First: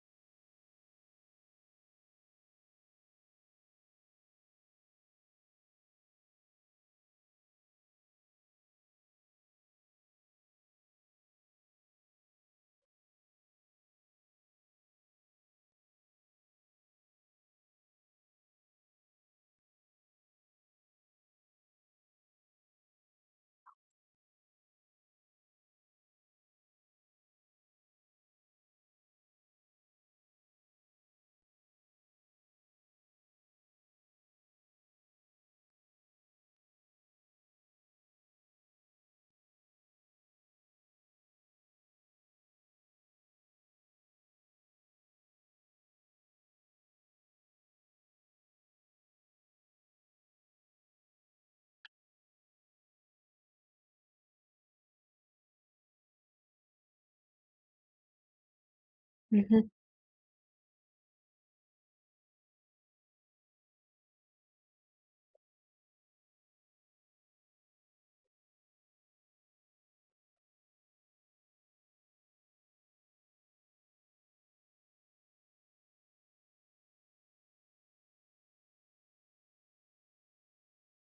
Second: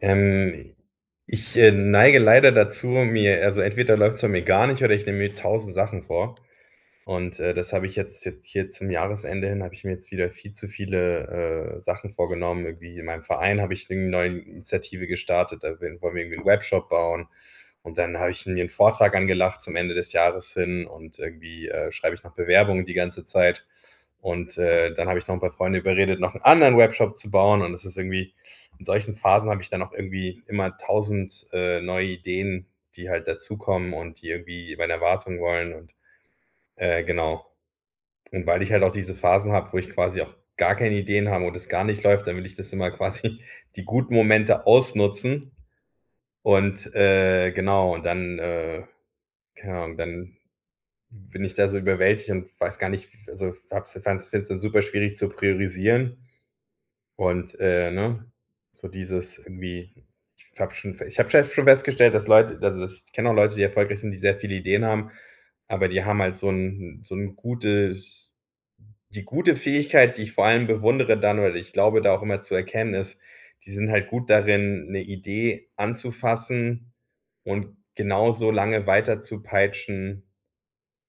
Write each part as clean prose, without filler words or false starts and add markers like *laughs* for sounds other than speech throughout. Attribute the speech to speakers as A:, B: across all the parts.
A: Ähm, Ich, neige leider dazu, mir, also, entweder läuft's bei mir gar nicht oder ich nehme mir tausend Sachen vor. Das habe ich jetzt hier zum Jahresende hin habe ich mir jetzt wieder viel zu viele, Sachen vorgenommen. Irgendwie in meinem Verein habe ich 'ne neue Initiative gestartet, da wollen wir irgendwie einen Webshop bauen. Und dann habe ich mir einen Vortrag angelacht zum Ende des Jahres hin und irgendwie, schreibe ich noch Bewerbungen die ganze Zeit. Dann habe ich noch ein paar Freunde überredet, noch einen anderen Webshop zu bauen. Und es ist irgendwie, in solchen Phasen habe ich dann auch irgendwie immer tausend neue Ideen, die halt dazukommen und die irgendwie meine Erwartungen wollen und, genau. Und weil ich halt auch diese Phasen habe, wo ich quasi auch gar keine Ideen habe und es gar nicht läuft, dann will ich das immer *laughs* quasi die guten Momente ausnutzen und, genau, und dann, keine Ahnung, dann bin ich da so überwältigt und weiß gar nicht, also, habe es fand's finde es dann super schwierig zu priorisieren und, ne, so dieses
B: Mhm,
A: irgendwie, ich habe schon festgestellt, dass Leute, also, dass, ich kenne auch Leute, die erfolgreich sind, die sehr viele Ideen haben, aber die haben halt so ein, so ein gutes, die gute Fähigkeit, die ich vor allem bewundere, dann oder ich glaube, da auch immer zu erkennen ist, die sind halt gut darin, 'ne Idee anzufassen und genau so lange weiterzupeitschen,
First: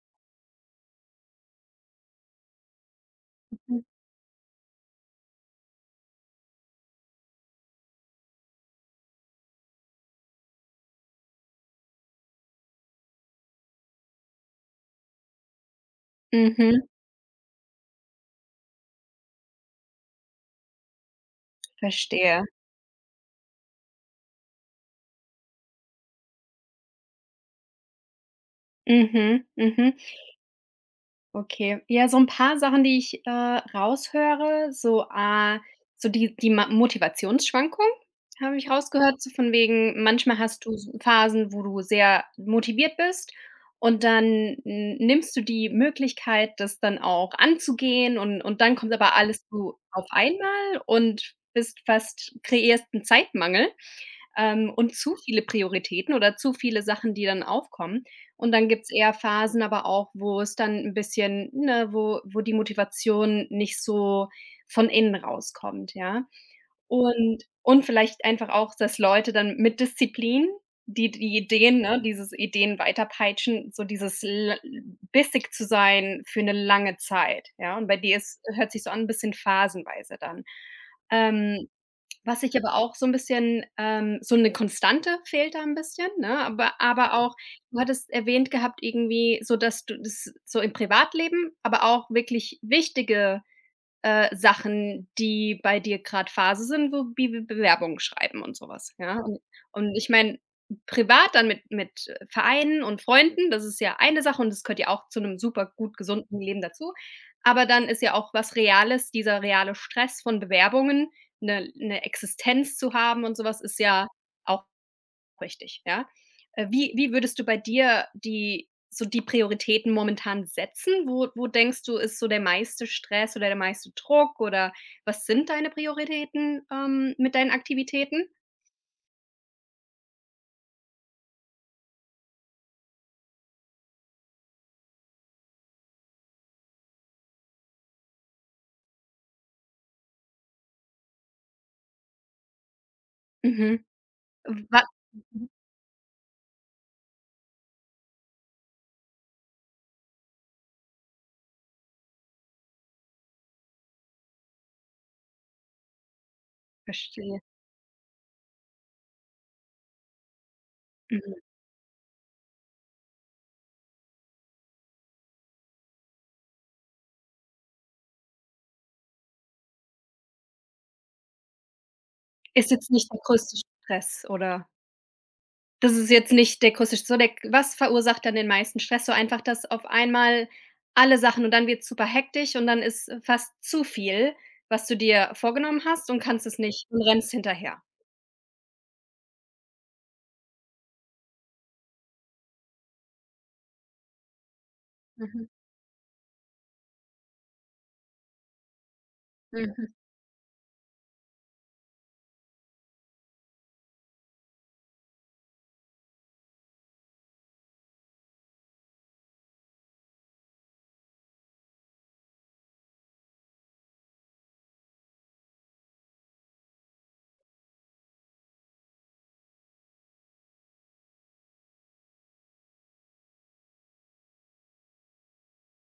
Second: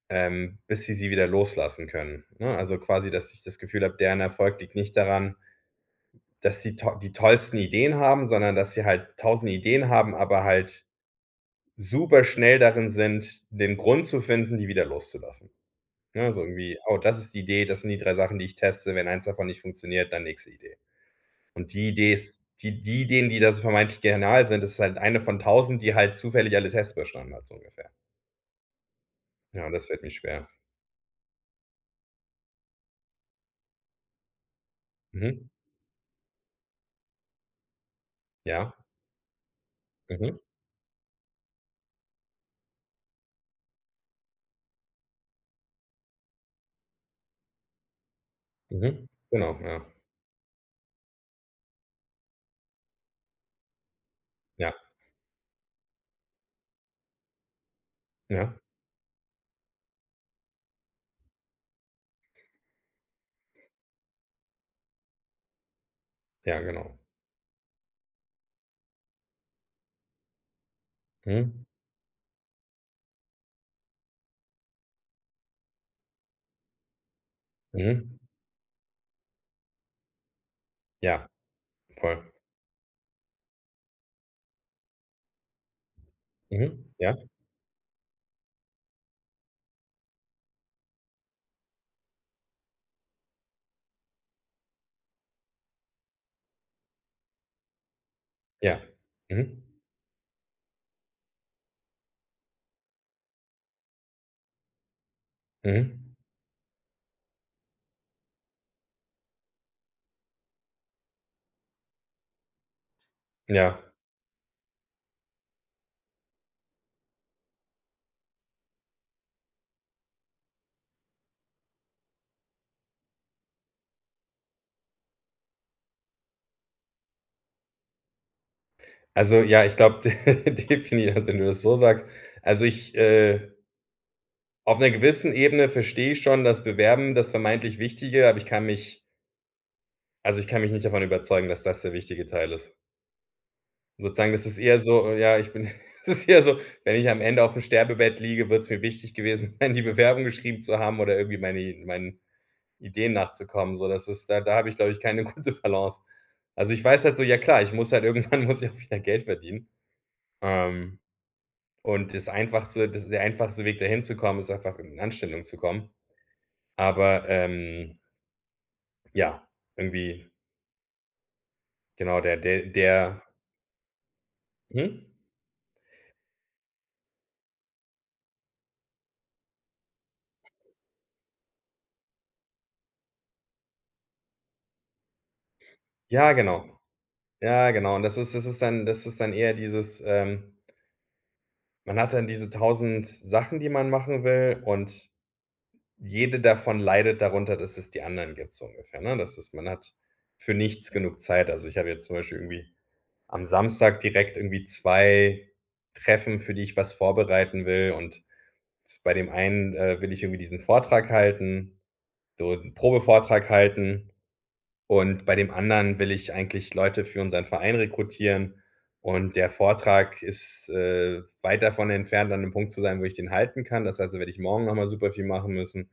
A: bis sie wieder loslassen können, ne? Also, quasi, dass ich das
B: mhm,
A: Gefühl habe, deren Erfolg liegt nicht daran, dass sie to die tollsten Ideen haben, sondern dass sie halt tausend Ideen haben, aber halt superschnell darin sind, den Grund zu finden, die wieder loszulassen. Ne, so irgendwie:
B: mhm,
A: „Oh, das ist die Idee, das sind die 3 Sachen, die ich teste. Wenn eins davon nicht funktioniert, dann nächste Idee.“ Und die Idee ist,
B: verstehe.
A: die die Ideen, die da so vermeintlich genial sind, das ist halt eine von tausend, die halt zufällig alle Tests bestanden hat, so ungefähr.
B: Mhm,
A: Ja, und das
B: mhm,
A: fällt mir schwer.
B: okay. Ja, so ein paar Sachen, die ich, raushöre, so,
A: Mhm.
B: so die die Ma Motivationsschwankung habe ich
A: Ja.
B: rausgehört, so von wegen,
A: Mhm.
B: manchmal hast du s Phasen, wo du sehr motiviert bist und dann n nimmst du die Möglichkeit, das dann auch anzugehen und dann kommt
A: Mhm.
B: aber alles
A: Genau,
B: so
A: ja.
B: auf einmal und bist fast kreierst einen Zeitmangel.
A: Ja.
B: Und zu viele Prioritäten oder zu viele Sachen, die dann aufkommen. Und
A: Ja.
B: dann gibt's eher Phasen aber auch, wo es dann 'n bisschen ne, wo die Motivation nicht so von innen rauskommt, ja?
A: Ja, genau.
B: Und vielleicht einfach auch, dass Leute dann mit Disziplin die
A: Mhm.
B: Ideen ne, dieses Ideen weiterpeitschen, so dieses l bissig zu sein für 'ne lange Zeit, ja? Und bei dir
A: Mhm.
B: ist hört sich so an, bisschen phasenweise dann.
A: Ja,
B: Ähm
A: voll.
B: Was ich aber auch so 'n bisschen so 'ne Konstante fehlt da 'n bisschen, ne? Aber
A: Mhm.
B: aber
A: Ja.
B: auch du hattest erwähnt gehabt irgendwie so, dass du das so im Privatleben, aber auch wirklich wichtige Sachen, die bei dir gerade Phase sind, wo wie Be Bewerbungen schreiben und
A: Ja.
B: sowas, ja?
A: Mhm.
B: Und ich meine, privat dann mit Vereinen und Freunden, das ist ja eine Sache und das gehört ja auch zu 'nem super gut
A: Mhm.
B: gesunden Leben dazu. Aber dann ist ja auch was Reales, dieser reale Stress von Bewerbungen, 'ne Existenz zu haben und sowas ist
A: Ja.
B: ja auch Richtig, ja. Wie wie würdest du bei dir die so die Prioritäten momentan setzen? Wo wo denkst du, ist so der meiste Stress oder der meiste Druck oder was sind deine Prioritäten, mit deinen Aktivitäten?
A: Also, ja, ich glaube *laughs* definitiv, also, wenn du das so sagst, also, ich, äh auf einer gewissen Ebene verstehe ich schon das Bewerben, das vermeintlich Wichtige, aber ich kann mich nicht davon überzeugen, dass das der wichtige Teil ist.
B: Mhm.
A: Sozusagen, das ist eher
B: Wa
A: so, ja,
B: Mhm,
A: ich bin *laughs* es ist eher so, wenn ich am Ende aufm Sterbebett liege, würde es mir wichtig gewesen *laughs* sein, die Bewerbung geschrieben zu haben oder irgendwie meinen Ideen nachzukommen. So, das ist, da habe ich, glaube ich, keine *laughs* gute Balance. Also, ich weiß halt so, ja,
B: verstehe.
A: klar, ich muss halt *laughs* irgendwann muss ich auch wieder Geld verdienen. Ähm,
B: Mhm.
A: und das der einfachste Weg, da hinzukommen, ist einfach in Anstellung zu kommen. Aber, ja, irgendwie, genau, der der
B: Ist jetzt nicht der
A: der
B: größte Stress, oder?
A: mhm.
B: Das ist jetzt nicht der größte, so der was verursacht dann den meisten Stress? So einfach, dass auf einmal alle Sachen und dann wird's super hektisch und dann ist fast zu viel, was du dir vorgenommen hast und
A: Ja,
B: kannst es
A: genau.
B: nicht und rennst
A: Ja,
B: hinterher.
A: genau. Und das ist dann eher dieses, man hat dann diese tausend Sachen, die man machen will, und
B: Mhm,
A: jede davon leidet darunter, dass es die anderen gibt, so ungefähr, ne? Das ist, man
B: mhm.
A: hat für nichts genug Zeit. Also, ich habe jetzt zum Beispiel irgendwie am Samstag direkt irgendwie 2 Treffen, für die ich was vorbereiten will, und s bei dem einen, will ich irgendwie diesen Vortrag halten, so 'n Probevortrag halten. Und bei dem anderen will ich eigentlich Leute für unseren Verein rekrutieren, und der Vortrag ist, weit davon entfernt, an 'nem Punkt zu sein, wo ich den halten kann. Das heißt, da werde ich morgen noch mal super viel machen müssen.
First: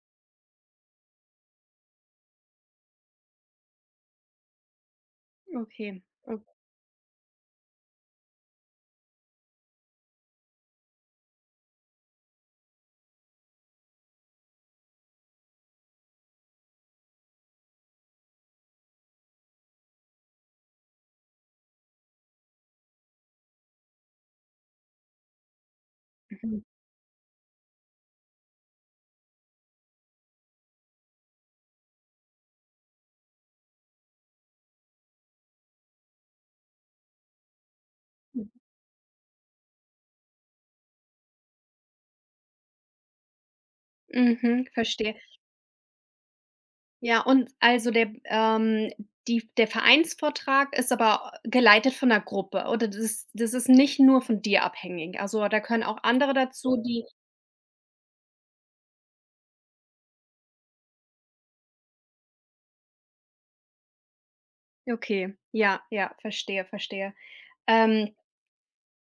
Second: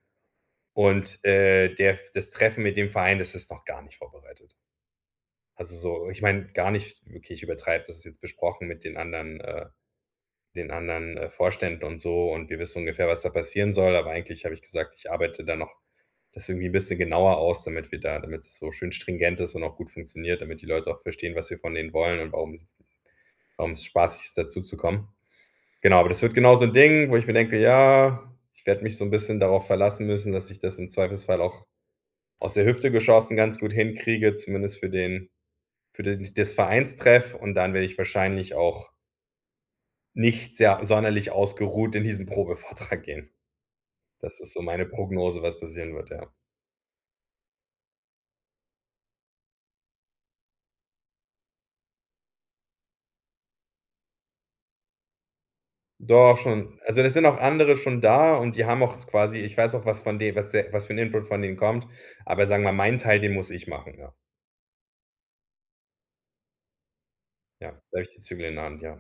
A: Der, das Treffen mit dem Verein, das ist noch gar nicht vorbereitet. Also
B: Okay,
A: so ich
B: o
A: meine, gar nicht, okay, ich übertreibe, das ist jetzt besprochen mit den anderen, Vorständen und so, und wir wissen ungefähr, was da passieren soll, aber eigentlich habe ich gesagt, ich arbeite da noch das irgendwie ein bisschen genauer aus, damit wir da damit es so schön stringent ist und auch gut funktioniert, damit die Leute auch verstehen, was wir von denen wollen und warum es spaßig ist, dazuzukommen. Genau, aber das wird genau
B: Mhm,
A: so ein Ding, wo ich mir denke: „Ja, ich werde mich so ein bisschen darauf verlassen müssen, dass ich das im Zweifelsfall auch aus der Hüfte geschossen ganz gut hinkriege, zumindest für den, das Vereinstreff“, und dann werde ich
B: mhm,
A: wahrscheinlich auch nicht sehr sonderlich ausgeruht in diesen Probevortrag gehen. Das ist so
B: Mhm,
A: meine
B: verstehe.
A: Prognose, was passieren wird, ja.
B: Ja, und also der die der Vereinsvortrag ist aber geleitet von 'ner Gruppe oder das das ist nicht nur von dir abhängig? Also, da können auch andere
A: Doch
B: dazu,
A: schon. Also,
B: die
A: es sind auch andere schon da, und die haben auch quasi, ich weiß auch, was von de was der was für 'n Input von denen kommt, aber sagen wir, meinen Teil, den muss ich machen, ja.
B: okay, ja, ja, verstehe, verstehe.
A: Ja, da habe ich
B: Ähm
A: die Zügel in der Hand, ja.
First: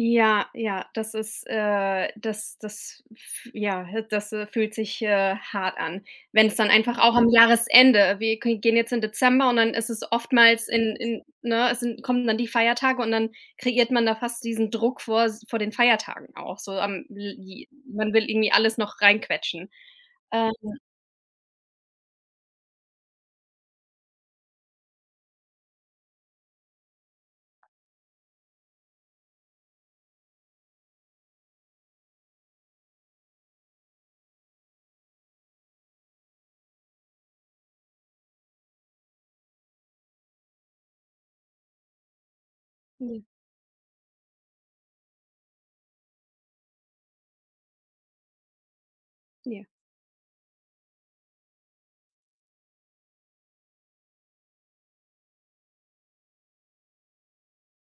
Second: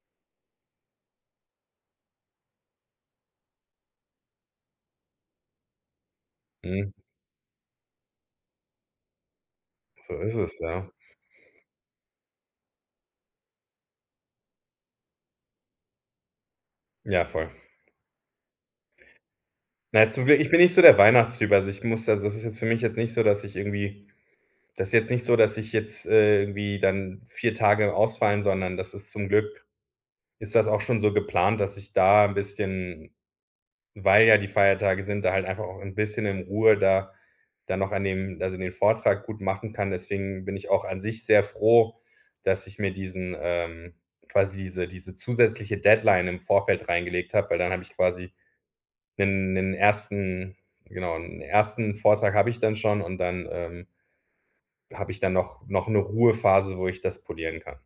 B: Ja, ja, das ist, das das f ja, das, fühlt sich, hart an. Wenn es dann
A: Mhm,
B: einfach auch am Jahresende wir ge gehen jetzt in Dezember und dann ist es
A: so ist es,
B: oftmals
A: ja.
B: in ne, es sind kommen dann die Feiertage und dann kreiert man da fast diesen Druck vor den Feiertagen auch so am
A: Ja,
B: l
A: voll.
B: j man will irgendwie alles noch reinquetschen.
A: Na ja, zum Glück, ich
B: Ähm,
A: bin nicht so der Weihnachtstyp, also, ich muss, also, das ist jetzt für mich jetzt nicht so, dass ich irgendwie, das ist jetzt nicht so, dass ich jetzt, irgendwie dann 4 Tage ausfallen, sondern das ist zum Glück, ist das auch schon so geplant, dass ich da 'n bisschen, weil ja die Feiertage sind, da halt einfach auch ein bisschen in Ruhe da dann noch an dem, also, den Vortrag gut machen kann. Deswegen bin ich auch an sich sehr froh, dass ich mir
B: ja,
A: diesen, quasi diese zusätzliche Deadline im Vorfeld reingelegt habe, weil dann habe ich quasi einen,
B: ja.
A: 'nen 1., genau, einen ersten Vortrag habe ich dann schon, und dann, habe ich dann noch eine Ruhephase, wo ich das polieren kann.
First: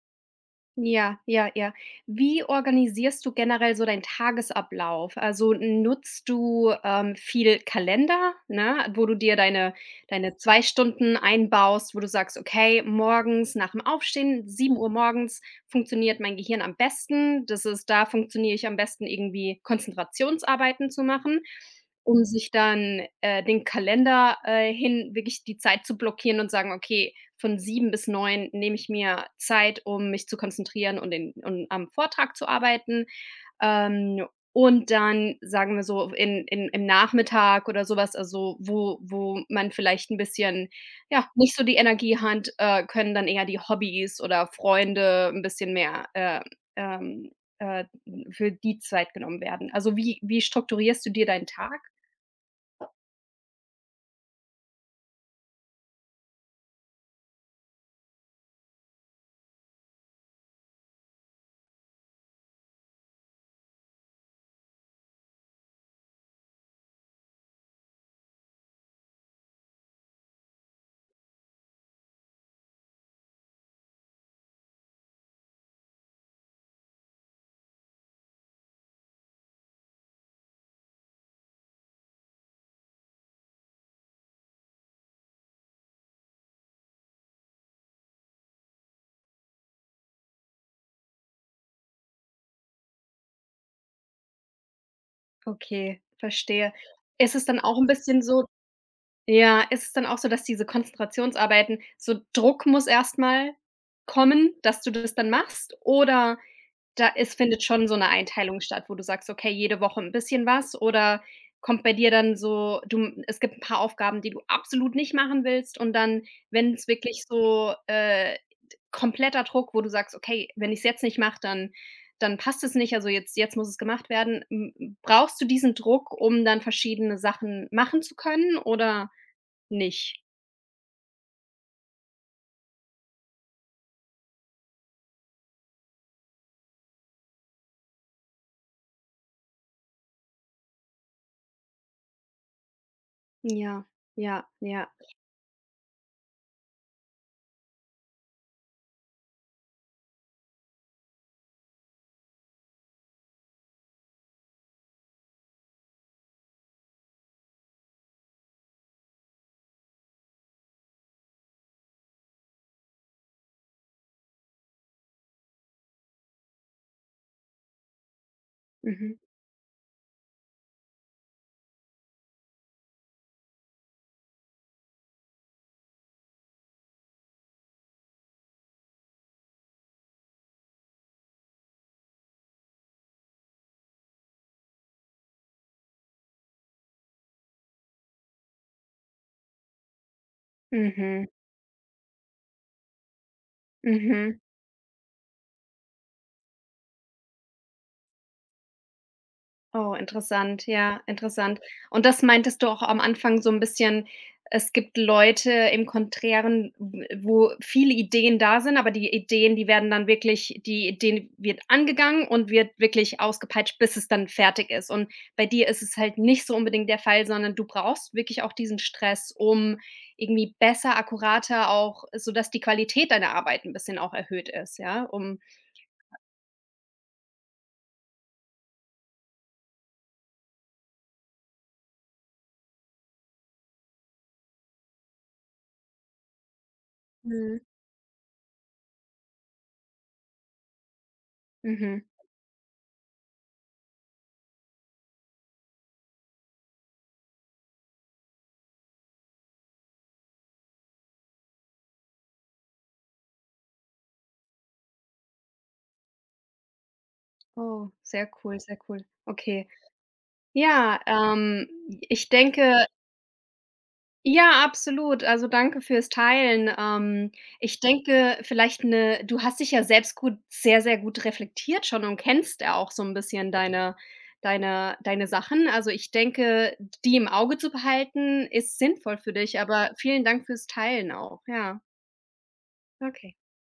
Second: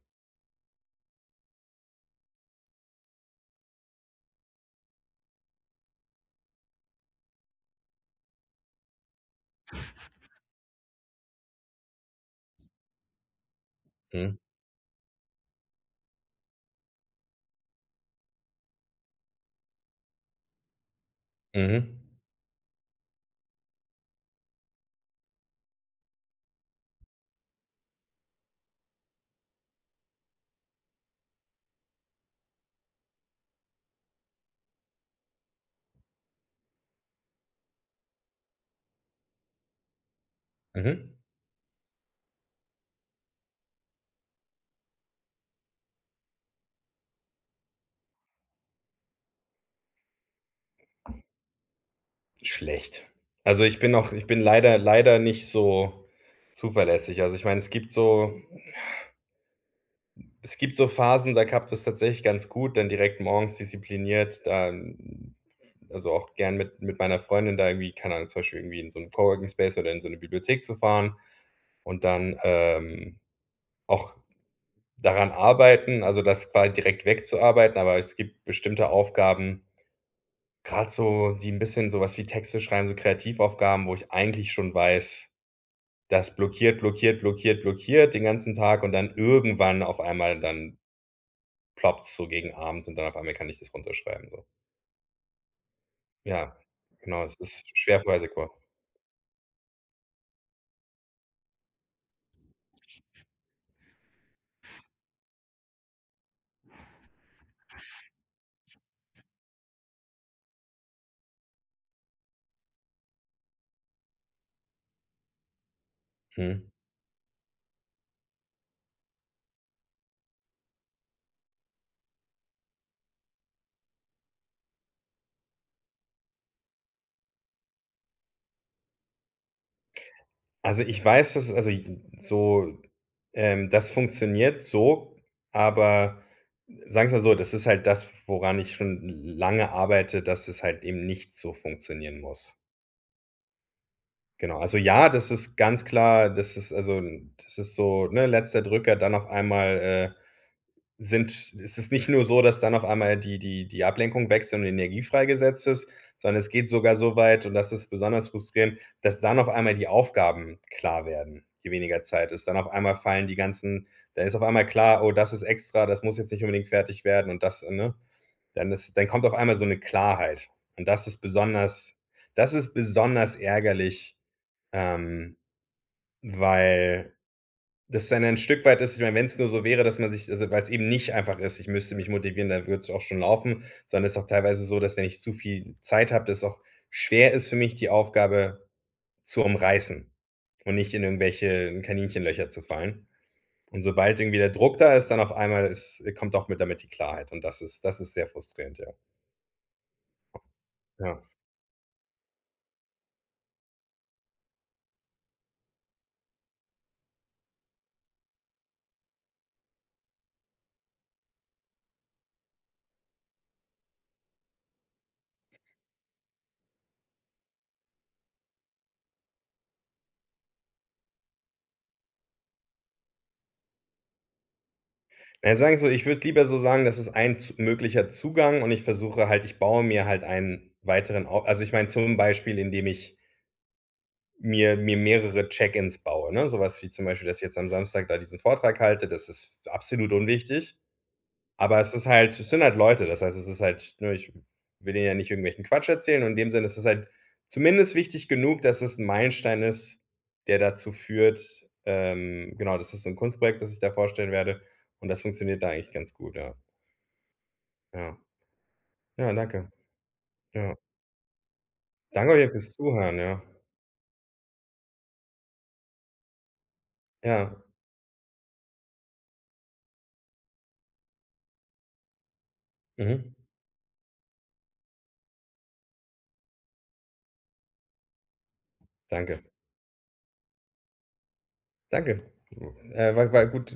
B: Ja, ja, ja. Wie organisierst du generell so deinen Tagesablauf? Also, nutzt du, viel Kalender, ne, wo du dir deine 2 Stunden einbaust, wo du sagst: „Okay, morgens nach dem
A: Mhm.
B: Aufstehen, 7 Uhr morgens funktioniert mein Gehirn am besten. Das ist da funktioniere ich am besten irgendwie Konzentrationsarbeiten zu machen“,
A: Mhm.
B: um sich dann, den Kalender, hin wirklich die Zeit zu blockieren und sagen: „Okay, von 7 bis 9 nehme ich mir Zeit, um mich zu konzentrieren und den und am Vortrag zu arbeiten. Ähm, und dann, sagen wir so, in im Nachmittag oder sowas, also wo man vielleicht ein bisschen,
A: Mhm.
B: ja, nicht so die Energie hat, können dann eher die Hobbys oder Freunde ein bisschen mehr, ähm, äh, für die Zeit genommen werden. Also, wie wie strukturierst du dir deinen Tag?“
A: Schlecht. Also, ich bin leider, leider nicht so zuverlässig. Also, ich meine, es gibt so Phasen, da klappt es tatsächlich ganz gut, dann direkt morgens diszipliniert, da, also, auch gern mit meiner Freundin da irgendwie, keine Ahnung, zum Beispiel irgendwie in so einen Coworking Space oder in so eine Bibliothek zu fahren und dann, auch daran arbeiten, also, das quasi direkt wegzuarbeiten. Aber es gibt bestimmte Aufgaben, gerade so, die ein bisschen, so was wie Texte schreiben, so Kreativaufgaben, wo ich eigentlich schon weiß: Das blockiert, blockiert, blockiert, blockiert den ganzen Tag, und dann irgendwann auf einmal, dann ploppt's so gegen Abend und dann auf einmal kann ich das runterschreiben, so.
B: Okay,
A: Ja,
B: verstehe.
A: genau,
B: Ist
A: es
B: es dann
A: ist
B: auch ein
A: schwer
B: bisschen so,
A: vorhersehbar.
B: ja, ist es dann auch so, dass diese Konzentrationsarbeiten so Druck muss erst mal kommen, dass du das dann machst? Oder da es findet schon so 'ne Einteilung statt, wo du sagst: „Okay, jede Woche 'n bisschen was“, oder kommt bei dir dann so du es gibt 'n paar Aufgaben, die du absolut nicht machen willst und dann,
A: Mhm.
B: wenn's wirklich so, d kompletter Druck, wo du sagst: „Okay, wenn ich's jetzt nicht mache, dann dann passt es nicht, also jetzt jetzt muss es gemacht werden.“ M Brauchst du diesen Druck, um dann verschiedene Sachen machen zu können, oder nicht?
A: Also, ich weiß, so, das funktioniert so, aber sagen wir's mal so, das ist halt das, woran ich schon lange arbeite, dass es halt eben nicht so funktionieren muss.
B: Ja, ja,
A: Genau, also
B: ja.
A: ja, das ist ganz klar, das ist, also, das ist so, ne, letzter Drücker, dann auf einmal, Sind ist es nicht nur so, dass dann auf einmal die die die Ablenkung wächst und Energie freigesetzt ist, sondern es geht sogar so weit, und das ist besonders frustrierend, dass dann auf einmal die Aufgaben klar werden, je weniger Zeit ist. Dann auf einmal fallen die ganzen, da ist auf einmal klar: „Oh, das ist extra, das muss jetzt nicht unbedingt fertig werden und das“, ne? Dann
B: Mhm,
A: kommt auf einmal so eine Klarheit, und das ist besonders ärgerlich, ähm, weil das dann ein Stück weit ist, ich meine, wenn es nur so wäre, dass man sich, also, weil es eben nicht einfach ist, ich müsste mich motivieren, dann würde es auch schon laufen, sondern es ist auch teilweise so, dass wenn ich zu viel Zeit habe, das auch schwer ist für mich, die Aufgabe zu umreißen und nicht in
B: mhm,
A: irgendwelche Kaninchenlöcher zu fallen. Und sobald irgendwie
B: mhm.
A: der Druck da ist, dann auf einmal ist, kommt auch mit damit die Klarheit, und das ist sehr frustrierend, ja.
B: Oh, interessant, ja,
A: Ja.
B: interessant. Und das meintest du auch am Anfang so ein bisschen, es gibt Leute im Konträren, w wo viele Ideen da sind, aber die Ideen, die werden dann wirklich die Ideen wird angegangen und wird wirklich ausgepeitscht, bis es dann fertig ist. Und bei dir ist es halt nicht so unbedingt der Fall, sondern du brauchst wirklich auch diesen Stress, um irgendwie besser, akkurater auch, sodass die Qualität deiner Arbeit ein bisschen auch erhöht ist, ja, um
A: Na ja, sagen wir so, ich würde es lieber so sagen, das ist ein z möglicher Zugang, und ich baue mir halt einen weiteren, au also, ich meine, zum Beispiel, indem ich mir mehrere Check-ins baue, ne? Sowas wie zum Beispiel, dass ich
B: Mhm.
A: jetzt am Samstag da diesen Vortrag halte, das ist absolut unwichtig. Aber
B: Mhm.
A: es sind halt Leute, das heißt, es ist halt, ne, ich will denen ja nicht irgendwelchen Quatsch erzählen, und in dem Sinne ist es halt zumindest wichtig genug, dass es ein Meilenstein ist, der dazu führt, genau, das ist so ein Kunstprojekt, das ich da vorstellen werde, und das funktioniert da eigentlich ganz gut, ja.
B: Oh,
A: Ja.
B: sehr cool, sehr cool.
A: Ja,
B: Okay.
A: danke. Ja.
B: Ja, ich
A: Danke euch fürs
B: denke
A: Zuhören, ja.
B: ja, absolut. Also, danke fürs Teilen.
A: Ja.
B: Ich denke, vielleicht eine. Du hast dich ja selbst gut sehr, sehr gut reflektiert schon und kennst ja auch so ein
A: Mhm.
B: bisschen deine Sachen. Also, ich denke, die im Auge zu behalten, ist sinnvoll für
A: Danke.
B: dich, aber vielen Dank fürs Teilen auch. Ja,
A: Danke. War
B: okay.
A: war gut.